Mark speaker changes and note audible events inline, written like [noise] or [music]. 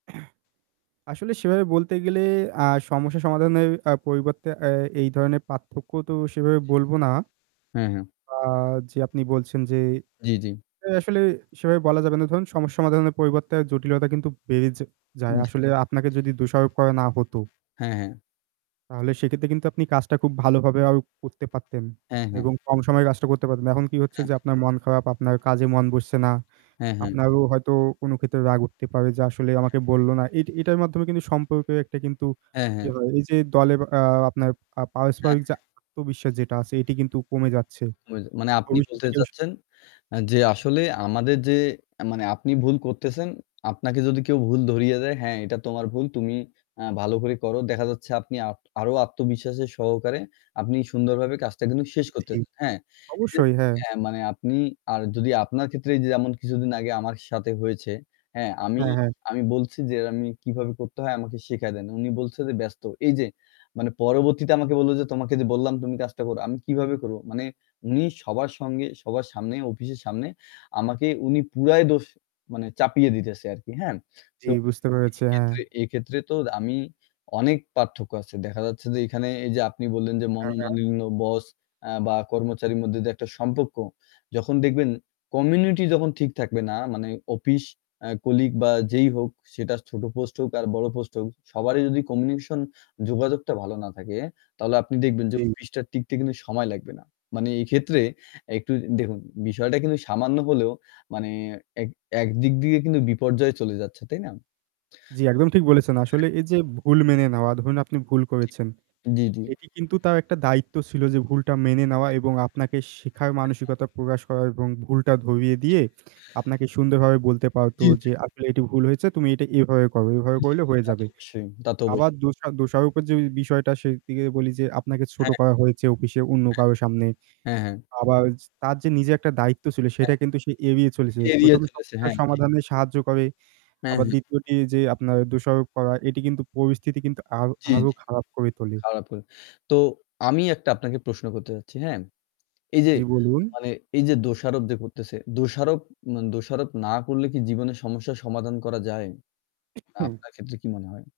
Speaker 1: [clears throat] আসলে সেভাবে বলতে গেলে আ
Speaker 2: হুম।
Speaker 1: সমস্যা সমাধানের আ পরিবর্তে এ এই ধরণের পার্থক্য তো সেভাবে বলবো না।
Speaker 2: হু, হু।
Speaker 1: আ যে আপনি বলছেন যে
Speaker 2: জ্বি, জ্বি।
Speaker 1: আসলে সেভাবে বলা যাবে না ধরুন সমস্যা সমাধানের পরিবর্তে জটিলতা কিন্তু বেড়ে য
Speaker 2: জি,
Speaker 1: যায়।
Speaker 2: জি।
Speaker 1: আসলে আপনাকে
Speaker 2: জি।
Speaker 1: যদি দোষারোপ করা না হতো
Speaker 2: হ্যাঁ, হ্যাঁ।
Speaker 1: তাহলে সেক্ষেত্রে কিন্তু আপনি কাজটা খুব ভালোভাবে আরো করতে পারতেন।
Speaker 2: হ্যাঁ, হ্যাঁ।
Speaker 1: এবং কম সময়ে কাজটা করতে পারতেন। এখন কি হচ্ছে
Speaker 2: হ্যাঁ, হ্যাঁ।
Speaker 1: যে আপনার মন খারাপ আপনার কাজে মন বসছে না।
Speaker 2: হ্যাঁ ,হ্যাঁ।
Speaker 1: আপনারও হয়তো কোন ক্ষেত্রে রাগ উঠতে পারে যে আসলে
Speaker 2: হ্যাঁ,
Speaker 1: আমাকে
Speaker 2: হ্যাঁ।
Speaker 1: বলল না। এট এটার মাধ্যমে কিন্তু সম্পর্কে একটা কিন্তু
Speaker 2: হ্যাঁ,
Speaker 1: কি
Speaker 2: হ্যাঁ।
Speaker 1: হয় এই যে দলে আ আপনার আ
Speaker 2: হ্যাঁ,
Speaker 1: পারস্পরিক যে
Speaker 2: হ্যাঁ।
Speaker 1: আত্মবিশ্বাস যেটা আছে এটি কিন্তু কমে যাচ্ছে।
Speaker 2: [unintelligible] মানে আপনি
Speaker 1: ভবিষ্যতে।
Speaker 2: বলতে
Speaker 1: [unintelligible]
Speaker 2: চাচ্ছেন আ যে আসলে আমাদের যে আ মানে আপনি ভুল করতেছেন, আপনাকে যদি কেউ ভুল ধরিয়ে দেয়, হ্যাঁ এটা তোমার ভুল তুমি আ ভালো করে করো। দেখা যাচ্ছে আপনি আ আরো আত্মবিশ্বাসের সহকারে আপনি সুন্দরভাবে কাজটা কিন্তু শেষ করতে,
Speaker 1: জ্বি,
Speaker 2: হ্যাঁ।
Speaker 1: অবশ্যই। হ্যাঁ।
Speaker 2: হ্যাঁ, মানে আপনি আর যদি আপনার ক্ষেত্রে এইযে যেমন কিছুদিন আগে আমার সাথে হয়েছে, হ্যাঁ আমি
Speaker 1: হ্যাঁ, হ্যাঁ।
Speaker 2: আমি বলছি যে, "আমি কিভাবে করতে হয় আমাকে শিখায় দেন"। উনি বলছেন যে, "ব্যস্ত।" এই যে মানে পরবর্তীতে আমাকে বলল যে, "তোমাকে যে বললাম তুমি কাজটা করো।" আমি কিভাবে করব? মানে উনি সবার সঙ্গে সবার সামনে অফিসের সামনে আমাকে উনি পুরাই দোষ মানে চাপিয়ে দিতেছে আরকি। হ্যাঁ?
Speaker 1: জ্বি,
Speaker 2: তো
Speaker 1: বুঝতে পেরেছি। হ্যাঁ।
Speaker 2: এক্ষেত্রে এক্ষেত্রে তো আমি অনেক পার্থক্য আছে। দেখা যাচ্ছে যে, এখানে এই যে আপনি বললেন যে
Speaker 1: হ্যাঁ, হ্যাঁ।
Speaker 2: মনোমালিন্য বস আ বা কর্মচারীর মধ্যে যে একটা সম্পর্ক যখন দেখবেন কমিউনিটি যখন ঠিক থাকবে না মানে অফিস আ কলিগ বা যেই হোক সেটা ছোট পোস্ট হোক আর বড় পোস্ট হোক সবারই যদি কমিউনিকেশন যোগাযোগটা ভালো না থাকে তাহলে আপনি দেখবেন যে
Speaker 1: জী।
Speaker 2: অফিস টা টিকতে কিন্তু সময় লাগবে না। মানে, এইক্ষেত্রে একটু দেখুন বিষয়টা কিন্তু সামান্য হলেও মানে এক একদিক দিয়ে কিন্তু বিপর্যয় চলে যাচ্ছে। তাই না?
Speaker 1: জ্বি, একদম ঠিক বলেছেন।
Speaker 2: তো
Speaker 1: আসলে
Speaker 2: হ্যাঁ।
Speaker 1: এই যে ভুল মেনে নেওয়া ধরুন আপনি ভুল
Speaker 2: জি,
Speaker 1: করেছেন।
Speaker 2: জ্বী, জ্বী।
Speaker 1: এটি কিন্তু তার একটা দায়িত্ব ছিল যে ভুলটা মেনে নেওয়া
Speaker 2: হ্যাঁ, হ্যাঁ।
Speaker 1: এবং আপনাকে শেখার
Speaker 2: হ্যাঁ, হ্যাঁ।
Speaker 1: মানসিকতা প্রকাশ করা এবং ভুলটা ধরিয়ে
Speaker 2: [unintelligible]
Speaker 1: দিয়ে আপনাকে সুন্দরভাবে বলতে পারত
Speaker 2: জি, জি।
Speaker 1: যে আসলে এটি ভুল হয়েছে তুমি এটা এভাবে করো। এভাবে
Speaker 2: জ্বী, জ্বী।
Speaker 1: করলে হয়ে
Speaker 2: তা তো
Speaker 1: যাবে।
Speaker 2: অবশ্যই, তা তো
Speaker 1: আবার
Speaker 2: অবশ্যই।
Speaker 1: দোষা দোষারোপের যে বিষয়টা সেদিকে বলি যে আপনাকে ছোট
Speaker 2: হ্যাঁ, হ্যাঁ।
Speaker 1: করা হয়েছে অফিসে অন্য কারো সামনে।
Speaker 2: হ্যাঁ, হ্যাঁ। হ্যাঁ, হ্যাঁ।
Speaker 1: আবার তার যে নিজের একটা দায়িত্ব ছিল সেটা
Speaker 2: হ্যাঁ,
Speaker 1: কিন্তু সে এড়িয়ে চলেছে।
Speaker 2: হ্যাঁ। এড়িয়ে
Speaker 1: ১ম এ
Speaker 2: চলেছে।
Speaker 1: সমস্যার
Speaker 2: হ্যাঁ, ঠিক।
Speaker 1: সমাধানে সাহায্য করে।
Speaker 2: হ্যাঁ,
Speaker 1: আবার
Speaker 2: হ্যাঁ।
Speaker 1: ২য় টি যে আপনার দোষারোপ করা এটি কিন্তু পরিস্থিতি কিন্তু আর
Speaker 2: জ্বি,
Speaker 1: আরো
Speaker 2: জ্বি।
Speaker 1: খারাপ করে তোলে।
Speaker 2: খারাপ। [unintelligible] তো, আমি একটা আপনাকে প্রশ্ন করতে চাচ্ছি, হ্যাঁ? এই যে
Speaker 1: জ্বি, বলুন।
Speaker 2: মানে এই যে দোষারোপ যে করতেছে, দোষারোপ মা দোষারোপ না করলে কি জীবনের সমস্যা সমাধান করা যায়? মানে
Speaker 1: [sneezes]
Speaker 2: আপনার ক্ষেত্রে কি মনে হয়?